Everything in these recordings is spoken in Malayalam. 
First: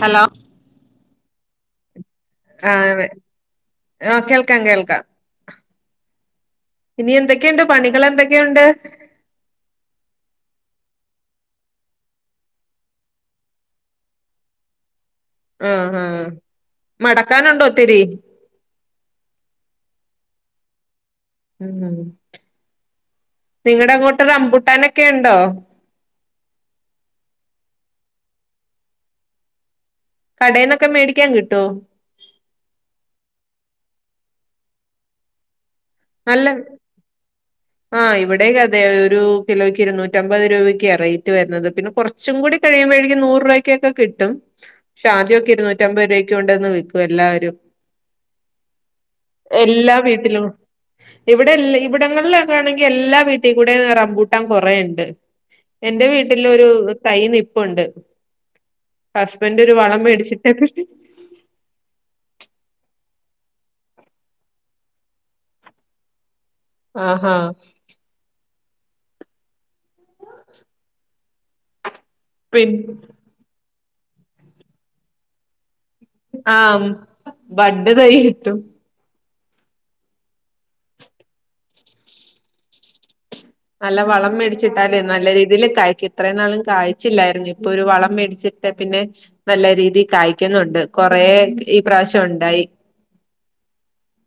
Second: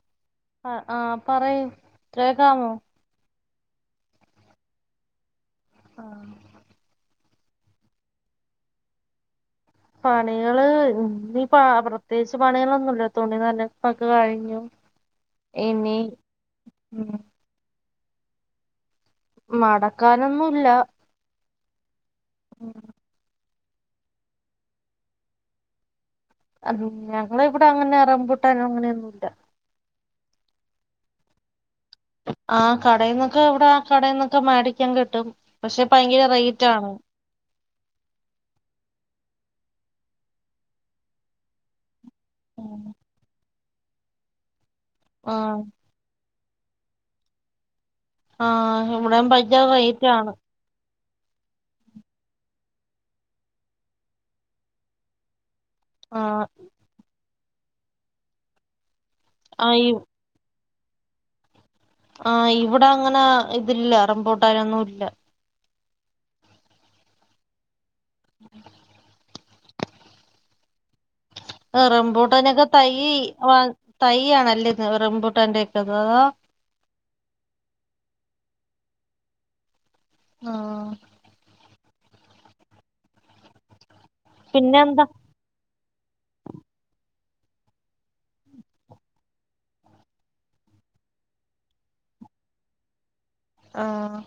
ഹലോ ആഹ് ആഹ് പറയൂ കേക്കാമോ ആതെ ആഹ് കേൾക്കാം കേൾക്കാം ഇനി എന്തൊ ക്കെയുണ്ട് പണികൾ എന്തൊക്കെയുണ്ട് പണികള് ഇനി പ്രത്യേകിച്ച് പണികളൊന്നുല്ല തുണി നനപ്പൊക്കെ കഴിഞ്ഞു ഇനി ഉം ടക്കാനുണ്ടോ ഒത്തിരി മടക്കാനൊന്നും ഇല്ല ഉം ഉം നിങ്ങളടെ അങ്ങോട്ട് റമ്പുട്ടാനൊക്കെ ഉണ്ടോ ഞങ്ങള ഇവിടെ അങ്ങനെ റൂംബൂട്ടാ അങ്ങനെയൊന്നുല്ല കടയിൽന്നൊക്കെ മേടിക്കാൻ കിട്ടോ ആഹ് കടയിൽന്നൊക്കെ ഇവിടെ കടയിൽന്നൊക്കെ മേടിക്കാൻ കിട്ടും പക്ഷെ ഭയങ്കര നല്ല റേറ്റ് ആണ് ആഹ് ഇവിടേയും അതെ ഒരു കിലോക്ക് ഇരു നൂറ്റമ്പത് രൂപയ്ക്കാ റേറ്റ് വരുന്നത് പിന്നെ കുറച്ച് കുറച്ചും കൂടി കഴിയുമ്പോഴേക്കും നൂറ് രൂപയ്ക്കെ കിട്ടും പക്ഷെ ആ ആദ്യമൊക്കെ ഇരുന്നു നറ്റമ്പത് രൂപക്ക്‌ കൊണ്ടന്ന് വിൽക്കും എല്ലാവരും ആഹ ഇവിടെ ഭയകര റേറ്റാണ് ഇവിടെല്ല ഇവിടങ്ങളില് ണെങ്കിൽ എല്ലാ വീട്ടിൽ കൂടെ റംമ്പൂട്ടൻ കുറെ ഉണ്ട് എൻന്റെ ആ വീട്ടില ഒരു തൈ നിപ്പുണ്ട് ഹസ്ബൻഡ് ആ ഒരു വളം മേടിച്ചിട്ടക്ക ആഹ് ഇവിടെ അങ്ങനെ ഇതില്ല. റബൂട്ടാനൊന്നും ഇല്ല. ആഹ് ആഹ് ഉ ആ റംബൂട്ടാനൊക്കെ തയ്യ് ആഹ് തയ്യ് ആഹ് നല്ലഹ്. റംബൂട്ടാന്റെ ക്കെ അതോ. ആഹ് ബഡ്ഡ് തൈ കിട്ടും. ആഹ് നല്ല വളം പിന്നെ മേടിച്ചിട്ടാലേ എന്താ നല്ല രീതിയില് കായ്ക്കു ഇത്രെ നാളും കായ്ച്ചില്ലായിരുന്നു. ഇപ്പൊ ഒരു വളം മേടിച്ചിട്ട് പിന്നെ നല്ല രീതി കായ്ക്കുന്നുണ്ട്. കൊറെ ഈ പ്രാവശ്യം ഉണ്ടായി. ആഹ്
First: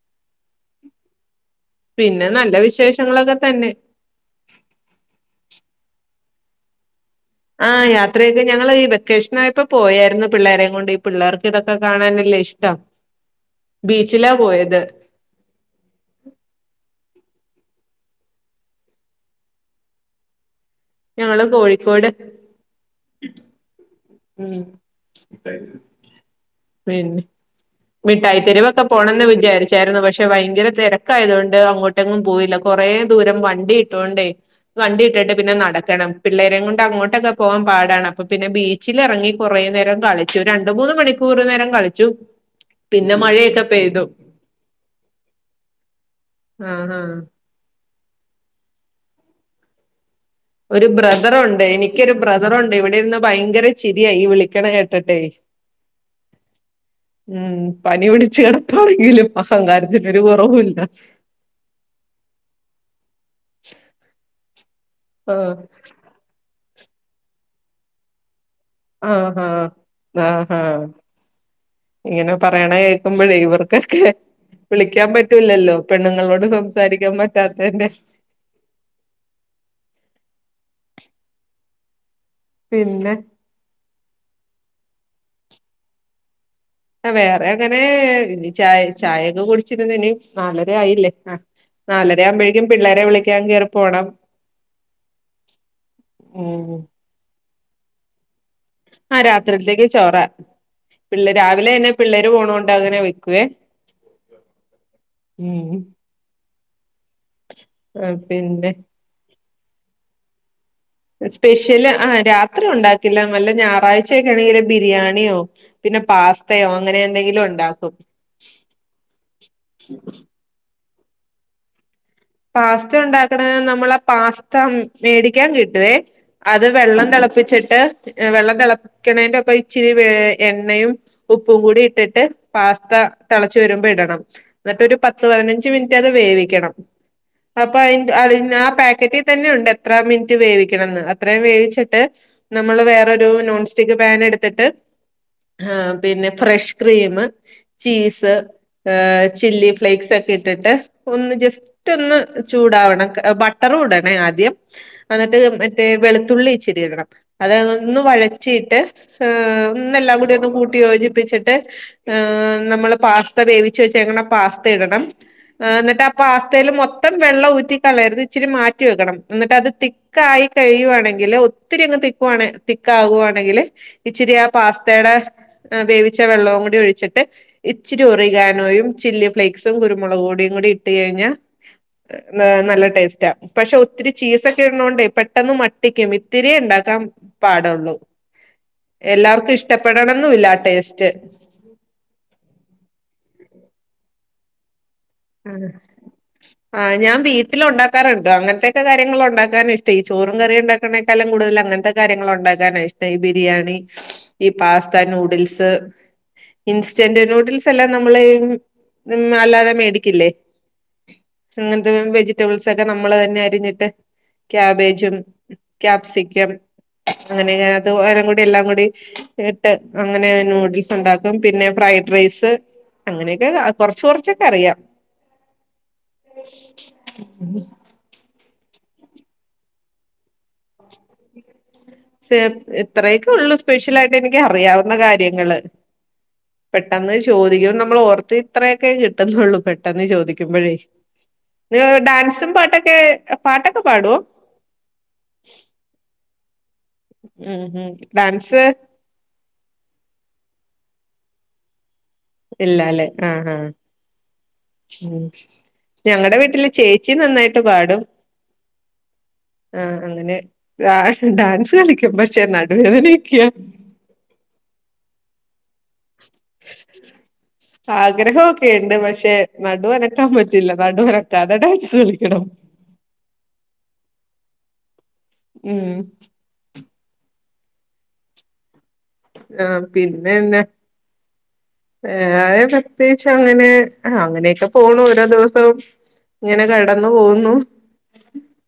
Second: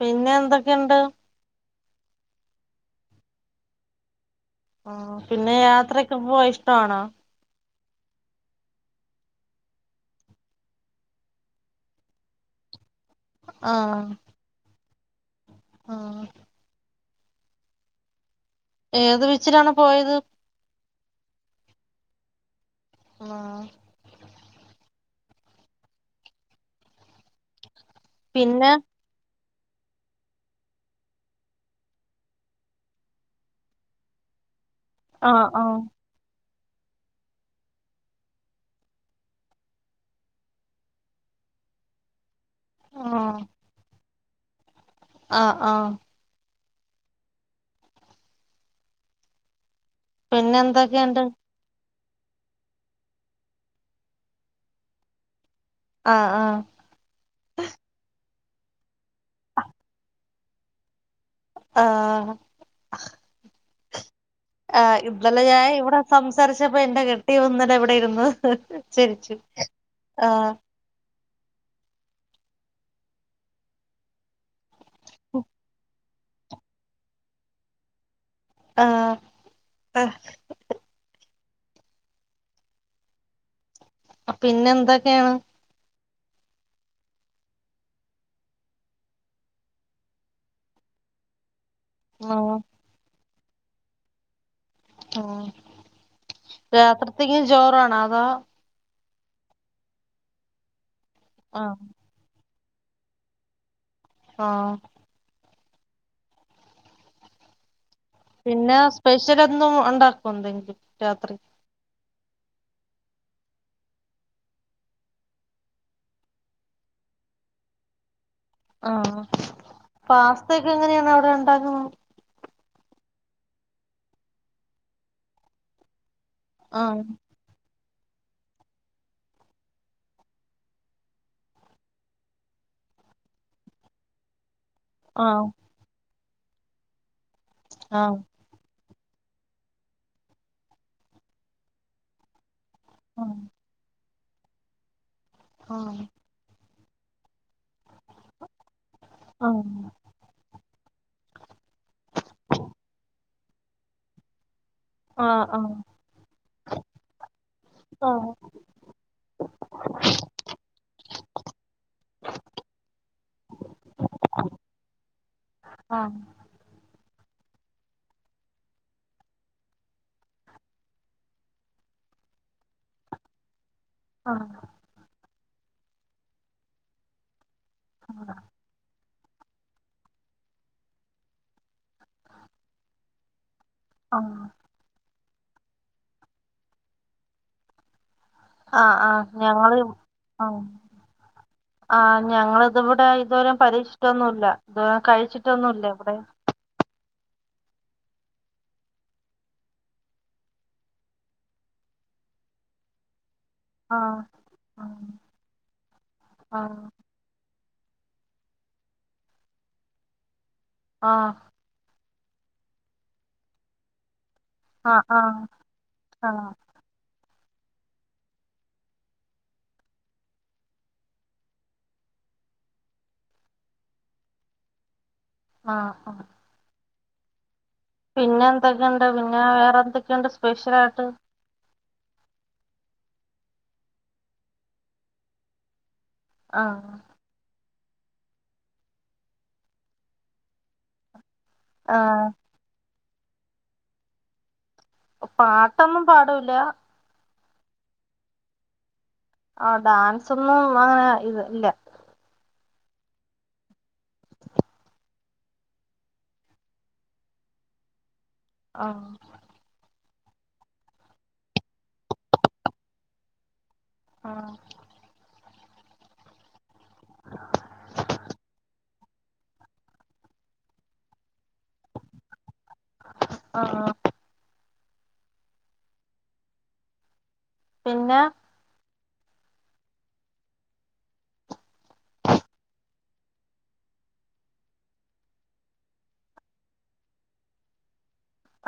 പിന്നെ എന്തൊക്കെണ്ട്. പിന്നെ നല്ല വിശേഷങ്ങളൊക്കെ തന്നെ. ആഹ് പിന്നെ യാത്രക്കെ പോകാൻ ഇഷ്ടാണോ? ആഹ് യാത്രയൊക്കെ ഞങ്ങള് ഈ വെക്കേഷനായപ്പോ പൊയാരുന്നു പിള്ളേരേം കൊണ്ട്. ഈ പിള്ളേർക്ക് ഇതൊക്കെ കാണാനല്ലേ ഇഷ്ടം. ആഹ് ബീച്ചിലാ പോയത് ആഹ്. ഏത് ബീച്ചിലാണ് പോയത്. ഞങ്ങള് കോഴിക്കോട്. ആഹ് ഉം പിന്നെ മിട്ടായി പിന്നെ തെരുവോക്കെ പോണെന്ന് വിചാരിച്ചായിരുന്നു. പക്ഷെ ഭയങ്കര തിരക്കായത് കൊണ്ട് അങ്ങോട്ടങ്ങും പോയില്ല. കുറെ ദൂരം വണ്ടി ട്ത്തൊണ്ടേ. വണ്ടി ഇട്ടിട്ട് ആഹ് പിന്നെ ആഹ് നടക്കണം. പിള്ളേരേം കൊണ്ട് അങ്ങോട്ടൊക്കെ പോകാൻ പാടാണ്. അപ്പ പിന്നെ ബീ ച്ചിലിറങ്ങി കുറേ നേരം കളിച്ചു. രണ്ട് മൂന്ന് മണിക്കൂർ നേരം കളിച്ചു. പിന്നെ ആഹ് മഴയൊക്കെ പെയ്തു. ആഹ്! ആഹ്! ആഹ്! ആഹ്! പിന്നെ ഒരു എന്തൊക്കെയുണ്ട് ബ്രദറുണ്ട്. എനിക്കൊരു ബ്രദറുണ്ട്. ഇവിടെ ഇരുന്ന് ഭയങ്കര ചിരിയാ ഈ വിളിക്കണ കേട്ട്ട്ടെ. ആഹ്! ആഹ്! ഉം... പനി പിടിച്ച് കിടപ്പാണെങ്കിലും അഹങ്കാരത്തിനൊരു കുറവു ല്ല. ആഹ്! ആഹ്! ഇന്നലെ ആഹ് ഞാൻ ഇവിടെ സംസാരിച്ചപ്പോ എന്റെ കെട്ടിയോൻ ഇന്നലെ ഇവിടെയിരുന്നു. ആഹ് ആഹ്! ആഹ്! ആഹ്! ഇങ്ങനെ പറയണ കേൾക്കുമ്പോഴേ ഇവർക്കൊക്കെ വിളിക്കാൻ പറ്റൂല്ലല്ലോ. പെണ്ണുങ്ങളോട് സംസാരിക്കാൻ പറ്റാത്തതിന്റെ ആഹ്! ആഹ്! പിന്നെ അപ് പിന്നെ എന്തൊക്കെയാണ്? ആഹ് വേറെ അങ്ങനെ ചായ ചായയൊക്കെ കുടിച്ചിരുന്ന ഇനി നാലര ആയില്ലേ. ആഹ്! നാലര ആഹ് ആവുമ്പോഴേക്കും പിള്ളേരെ വിളിക്കാൻ കേറി പോണം. ഉം.... ഉം രാത്രിത്തേക്കും ചോറാണോ? അതോ? ആഹ്! രാത്രിത്തേക്കും ചോറാ. പിള്ളേര് രാവിലെ ആഹ് ന്നെ പിള്ളേര് പോണോണ്ട് അങ്ങനെ വെക്കുവേ. ആഹ്! ഉം..... ഉം.... പിന്നെ സ്പെഷ്യലൊന്നും ഉണ്ടാക്കൊ ന്തെങ്കിലും. സ്പെഷ്യല് ആ രാത്രി ഉണ്ടാക്കില്ല വല്ല ഞാറാഴ്ചയൊക്ക ആണെങ്കില് ബിരിയാണ്യോ പിന്നെ പാസ്തയോ അങ്ങനെ എന്തെങ്കിലും ഉണ്ടാക്കും. ആഹ് പാസ്തൊക്കെ എങ്ങനെയാണ് അവിടെ ഉണ്ടാക്കുന്നത്? പാസ്ത ഇണ്ടാക്ക്ണ നമ്മളാ പാസ്ത മേടിക്ക്യാൻ കിട്ടുവേ. അത് ആഹ് വെള്ളം തിളപ്പിച്ചിട്ട് വെള്ളം തിളക്ക്ണേന്റൊപ്പം ഇച്ചിരി എണ്ണയും. ഉപ്പും കൂടി ഇട്ടിട്ട് പാസ്ത തിളച്ച് വരുമ്പോ ഇടണം. എന്നിട്ടൊരു പത്ത് ആഹ് പതിനഞ്ച് മിൻറ്റ് അത് വേവിക്കണം അപ്പ അയ് ആഹ് ആ പാക്കറ്റ് റ്റി തന്നെ ഉണ്ട് എത്ര മിനിറ്റ് വേവിക്കണന്ന് അത്രയും വേവിച്ചിട്ട് നമ്മൾ വേറൊരു നോൺ സ്റ്റിക്ക് പാൻ എട്‌ത്തിട്ട് ആഹ് പിന്നെ ഫ്രഷ് ക്രീമ് ചീസ് ഏഹ് ചില്ലി ഫ്ലേക്സൊക്കെ ഇട്ടിട്ട് ഒന്ന് ജസ്റ്റ് റ്റൊന്ന് ചൂടാവണം ബട്ടറും ഇടണേ ആദ്യം. ആഹ് എന്നിട്ട് ആഹ് മറ്റേ വെളുത്തുള്ളി ഇച്ചിരി ഇടണം. അത് ഒന്ന് ആഹ് വഴറ്റിയിട്ട് ഏഹ് ഒന്നെല്ലാം കൂടി ഒന്ന് കൂട്ടി യോജിപ്പിച്ചിട്ട് ഏഹ് നമ്മള് പാസ്ത വേവിച്ച വെച്ചേക്കണ പാസ്ത ഇടണം എന്നിട്ട് ആ ആഹ് പാസ് തേല് മൊത്തം വെള്ളം ഊറ്റി കളയര്ത് ഇച്ചിരി മാറ്റി വെക്കണം എന്നിട്ട് അത് തി ക്കായി കഴിയുവാണെങ്കില് ഒത്തിരി അങ്ങ് തിക്കുവാണ തിക്കാവാണെങ്കില് ആഹ് ഇച്ചിരി ആ ആഹ് പാസ്തേടെ വേവിച്ച വെള്ളവും കൂടി ഒഴിച്ചിട്ട് ഇച്ചിരി ഒറിഗാനോയും, ചില്ലി ഫ്ലേക്സും, കുരുമുളക്കോടിയും കൂടി ഇട്ട് കഴിഞ്ഞാ ഏഹ് നല്ല ടേസ്റ്റാ പക്ഷെ ഒത്തിരി ചീസൊക്കെ കോണ്ടേ പെട്ടെന്ന് മട്ടിക്കും ഇത്തിരിയേ ഇണ്ടാക്കാൻ പാടൊള്ളൂ. ആഹ് ആഹ് ആഹ് ആഹ് എല്ലാർക്കും ഞങ്ങള് ഇഷ്ടപ്പെടണന്നുംല്ല ആഹ് ടേസ്റ്റ്. ആഹ് ഞങ്ങള് ഇത് ഇവ്ടെ ഇതുവരെം പരിക്ഷീച്ചിട്ടൊന്നുല്ല ഇതുവരെ കഴിച്ചിട്ടൊന്നുല്ല ഇവിടെ. ആഹ് ഞാൻ വീട്ടില് ഉണ്ടാക്കാറ്ണ്ട് അങ്ങനത്തെക്കെ കാര്യങ്ങള് ഉണ്ടാക്കാന ഇഷ്ട ഈ ചോറും കറി ണ്ടാ ക്ക്ന്നേകാലും കൂടുതൽ അങ്ങൻത്തെ കാര്യങ്ങളു ഉണ്ടാക്കാനാ ഇഷ്ട ഈ ബിരിയാണി ആഹ് ഈ പാസ്ത, ആഹ് നൂഡിൽസ് ഇൻസ് ആഹ് സ്റ്റന്റ് നൂഡിൽസ് എല്ലാം നമ്മള് ഉം അല്ലാതെ മേടിക്കില്ലേ? ആഹ് അങ്ങൻത്തെ വെജിറ്റബിൾസൊ ക്കെ നമ്മള് തന്നെ അരിഞ്ഞിട്ട് ക്യാബേജും, ആഹ് ആഹ് ക്യാപ്സിക്കം അങ്ങനെയെത് നേരം കൂടി എല്ലാം കൂടി ഇട്ട് അങ്ങനെ നൂഡിൽസ് ഉണ്ടാക്കും. പിന്നെ ഫ്രൈഡ് റൈസ് അങ്ങനെയൊക്കെ കൊർച്ച് കുറച്ചൊക്കെ അറിയാം. ആഹ് ആ [inaudible] പിന്നെ എന്തൊക്കെണ്ട് പിന്നെ വേറെന്തൊക്കെണ്ട് സ്പെഷ്യലാ യിട്ട്? ചേർ ഇത്രയൊക്കെ ഒള്ളു സ്പെഷ്യലായിട്ട് എനിക്ക് അറിയാവുന്ന കാര്യങ്ങള്. ആ പെട്ടെന്ന് ചോദിക്കുമ്പ നമ്മള് ഓർത്ത് ഇത്രയൊക്കെ കിട്ടുന്നുള്ളൂ. പെട്ടെന്ന് ചോദിക്കുമ്പഴേ. നിങ്ങള് ആ ഡാൻസും പാട്ടൊക്കെ പാട്ടൊക്കെ പാടോ? പാട്ടൊന്നും പാടുല്ല. ഉം ഉം ഡാൻസ്? ആഹ് ഡാൻസ് ഒന്നും ആഹ് ഇല്ല. ഇല്ലല്ലെ ആഹ് ആഹ്. ഉം ഞങ്ങടെ വീട്ടില് ചേച്ചി നന്നായ്ട്ട് പാടും. ആഹ്. ആഹ് അങ്ങനെ ഡാൻ ഡാൻസ് കളിക്കും പക്ഷെ നടുവേദനയൊക്കെയ. ആഹ് ആഗ്രഹം ഒക്കെയുണ്ട് പക്ഷെ നടു അനക്കാൻ പറ്റില്ല നടു അനക്കാതെ ഡാൻസ് കളിക്കണം. ആഹ് ഉം പിന്നെ? ആഹ് പിന്നെ എന്നാ? വേറെ പ്രത്യേകിച്ച് അങ്ങനെ അങ്ങനെയൊക്കെ പോവുണു ഓരോ ദിവസവും. ഇങ്ങനെ കടന്നു പോകുന്നു.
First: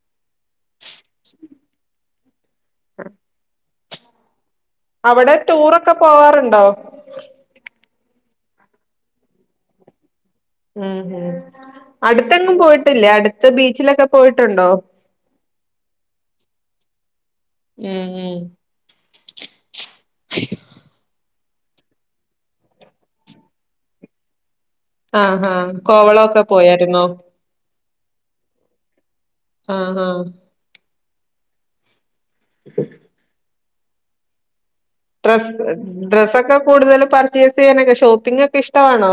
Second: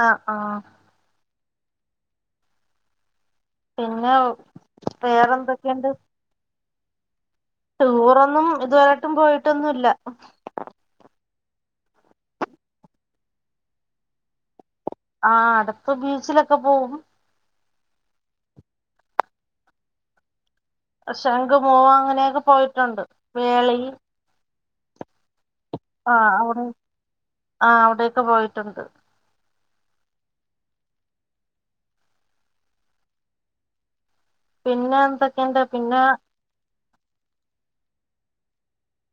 ആഹ് ആഹ്. ആഹ് പിന്നെ അവടെ വേറെന്തൊക്കെയുണ്ട് ടൂറൊക്കെ പോവാറുണ്ടോ? ടൂറൊന്നും ഇതുവരെ ആയിട്ടും പോയിട്ടൊന്നുവില്ല. ഉം ഉം അടുത്തെങ്ങും പോയിട്ടില്ലേ? അടുത്ത് ബീച്ചിലൊക്കെ പോയിട്ടുണ്ടോ? ആഹ് അടുത്ത് ബീച്ചിലക്കെ പോവും. ഉം ഉം ശംഖുമുഖം, അങ്ങനെയെക്കെ പോയിട്ടുണ്ട് വേളി ആഹ് ആഹാ ആഹ് അവിടെ ആഹ് അവിടെ ഒക്കെ പോയിട്ടുണ്ട്. ആഹ് ആഹ്. പിന്നെ? ഡ്ര എന്തൊക്കെയുണ്ട് പിന്നെ ഡ്രസ്സൊക്കെ കൂടുതലും പർച്ചേയ്സ് ചെയ്യാനൊക്കെ ഷോപ്പിംഗ് ഒക്കെ ഇഷ്ട്ടവാണോ?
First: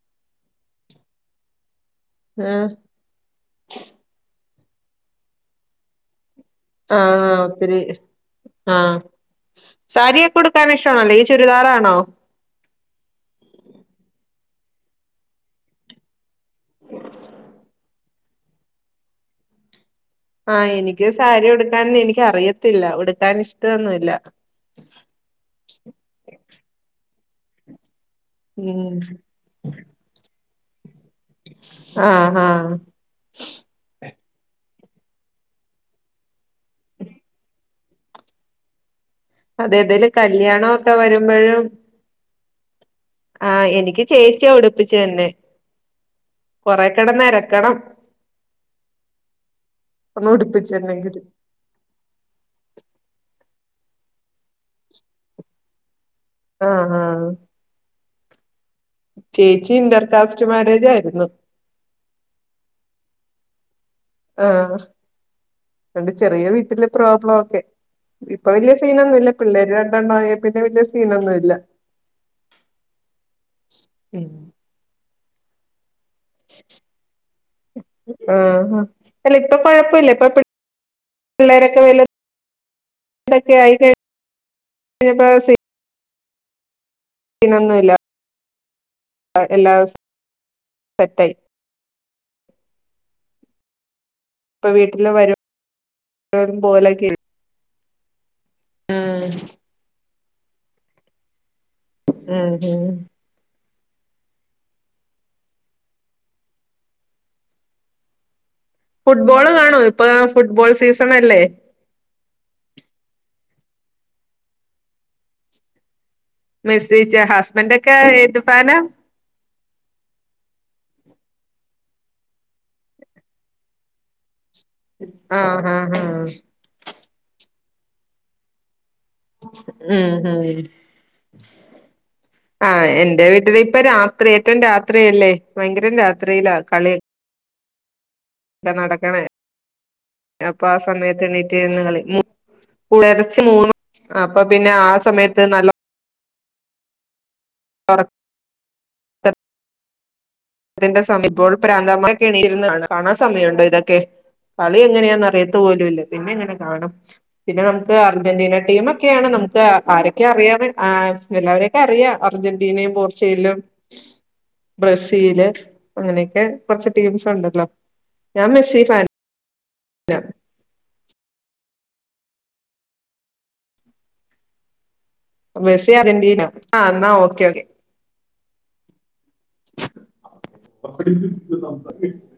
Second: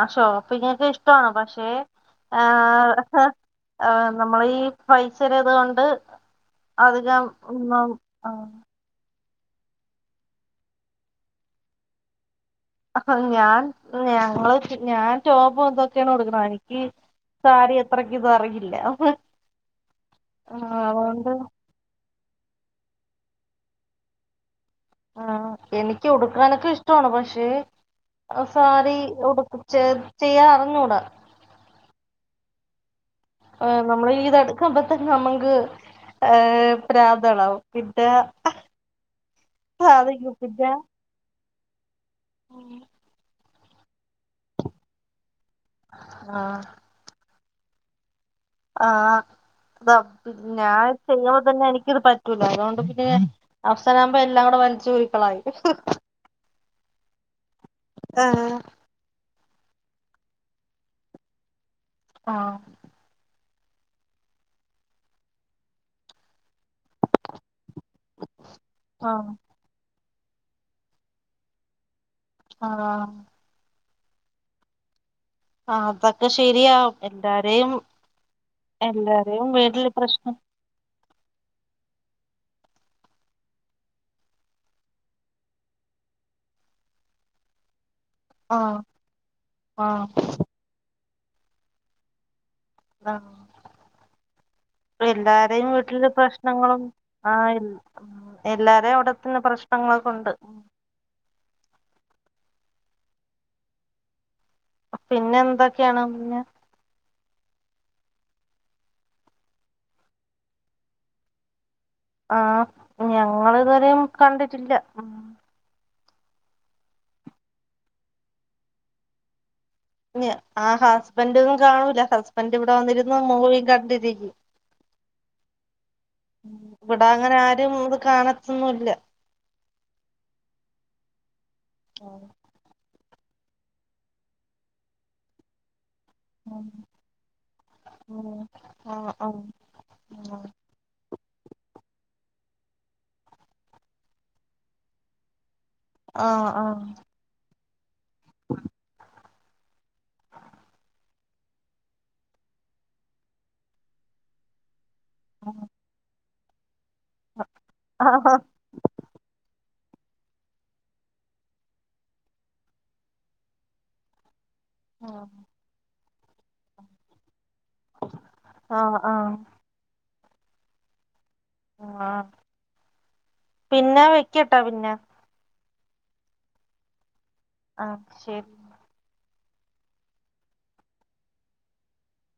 ആഹ് ഷോപ്പിംഗ് ഒക്കെ ഇഷ്ടവാണ് പക്ഷെ ആഹ് ഏഹ് ആഹ് നമ്മള് ഈ പൈസയുടെ ഇത് കൊണ്ട് അധികം ആഹ് ഒത്തിരി ഒന്നും ആഹ് സാരിയൊക്കെ ഉടുക്കാൻ ഇഷ്ട്ടവാണോ? അല്ലെങ്കി ചുരിദാറാണോ? ഞാൻ ഞങ്ങള് ഞാൻ ടോപും ഇതൊക്കെയാണ് ഉടുക്ക്ണ എനിക്ക് സാരി അത്രക്കിത് അറിയില്ല. ആഹ് എനിക്കും സാരി ഉടുക്കാൻ എനിക്ക് അറിയത്തില്ല. ഉടുക്കാൻ ഇഷ്ട്ടവൊന്നുവില്ല. ആഹ് എനിക്ക് ഉടുക്കാനൊക്കെ ഇഷ്ട്ടവാണ്. പക്ഷേ ആ സാരി ഉം ഉടുക്ക ചെ ചെയ്യാ അറിഞ്ഞൂട ആഹ് ആഹ്. ഏഹ് നമ്മള് ഈ ഇതെടുക്കാമ്പത്ത്ക്ക് നമ്മക്ക് ഏഹ് ഭ്രാന്തെളവും പിന്നെ അതെ ഏതേലും സാധിക്കും കല്ല്യാണവൊക്കെ വരുമ്പഴും അങ്ങനെ ആഹ് എനിക്ക് ചേച്ചിയാ ഉടിപ്പിച്ചു തരുന്നെ ആഹ് കൊറേ കെടന്ന് എരക്കണം ആഹ് അതാ ഒന്ന് പിന്നെ ഞാൻ ഉടുപ്പിച്ചെന്നെങ്കില് ചെയ്യ നിന്ന എനിക്കിത് പറ്റൂല അതുകൊണ്ട് പിന്നെ ഞാൻ അവസാനാകുമ്പോ എല്ലാം കൂടെ വലിച്ചൂരി കളയും ആഹ് ആഹ് ആഹ് ചേച്ചി ഇന്റർകാസ്റ്റ് മാരേജായിരുന്നു ആണോ? ആഹ് അതോണ്ട് ചെറിയ വീട്ടില് പ്രോബ്ലം ഒക്കെ ഇപ്പൊ വെല്ല്യ സീനൊന്നുല്ല പിള്ളേര് രണ്ടെണ്ണം ആയേ പിന്നെ വെല്ല്യ സീനൊന്നു ഇല്ലാ ആഹ് പിൻ ആഹ് അതൊക്കെ ശെരിയാവും എല്ലാരേയും ആഹ് അല്ല എല്ലാരേയും ഇപ്പൊ വീട്ട്ല് കൊഴപ്പമില്ല ഇപ്പൊ പ്രശ്നാ പിള്ളേരൊക്കെ വെല് തെക്കെ ആയി കഴി ഞ്ഞപ്പോ സീ സീനൊന്നു ഇല്ലാ ആഹ് എല്ലാം ആഹ് സെറ്റയ് ആഹ് ഇപ്പൊ പ്പം വീട്ടില് എല്ലാരേം വീട്ട്ല് വരും പ്രശ്നങ്ങളും പോലൊക്കെ ആഹ് എൽ എല്ലാരേ ഉം അവ്ടെത്തന്നെ പ്രശ്നങ്ങൾക്കാെണ്ട് ഉം ഉം പിന്നെ എന്താെക്ക്യാണ് പിന്നെ ഫുട്ബോള് കാണോ ഇപ്പാ ഫുട്ബോൾ സീസണല്ലേ ആഹ് ഞങ്ങളിതുവരേം കണ്ടിട്ടില്ല ഉം മെസ്സേജ് ഹസ്ബൻ്റൊക്കെ ഏത് ഫാനാ ഞ്ഞ് ആഹ് ഹസ്ബൻ്റൊന്നും കാണൂലാ ഹസ്ബന്റ് ഇവ്ടെ വന്നിരുന്ന് മൂവീം കണ്ടിരിക്ക്യും ആഹ് ആഹ് ആഹ് ഇവ്ടെ അങ്ങെനെ ആരും ഇത് കാണത്തൊന്നുല്ല ഉം ഊം ആന്ന് ആഹ് എന്റെ വീട്ടിലിപ്പ രാത്രി ഏറ്റും രാത്രിയെല്ലേ ഭയ്ങ്കരം രാ ത്രിയിലാ കളി ക്കെ ആ ആ നടക്കെണേ ആ അപ് പ്പ ആഹ് സമയത്ത് എണ്ണീറ്റ് നിന്ന് കളി മു പുലർച്ചെ മൂന്നു അപ്പ പിന്നെ ആ സമയത്ത് നല്ലൊ ആഹ് ആഹ് ഒറ ക്ക ത്തിന്റെ സമയം ബോൾപ്പ [unintelligible] എണീറ്റിര്ന്ന് കാണാ കാണാൻ സമയണ്ടോ ഇതൊക്കെ കളി എങ്ങെനെയാന്ന അറിയത്തുപോലു ഇല്ല പിന്നെങ്ങെനെ കാണും പിന്നെ നമുക്ക് അർജന്റീന ടീമൊക്കെയാണ് നമുക്ക് ആരൊക്കെ അറിയാ മീൻസ് ആഹ് എല്ലാവരെയൊക്കെ അറിയാ അർജെന്റീനെയും പോർച്ച്ഗെല്ലും ബ്രസീല് അങ്ങെനെയെക്കെ കാെർച്ച് ടീംസുണ്ടല്ലോ ഞാൻ ആ ആ മെസ്സീ ഫാൻ ആ ആഹ് പിന്നെ വെക്ക്യട്ടാേ പിന്നാ മെസ്സി അറൻ്റീനാ ആഹ് ന്നാ ഓക്കെ ഓക്കെ ആഹ് ശരി [unintelligible]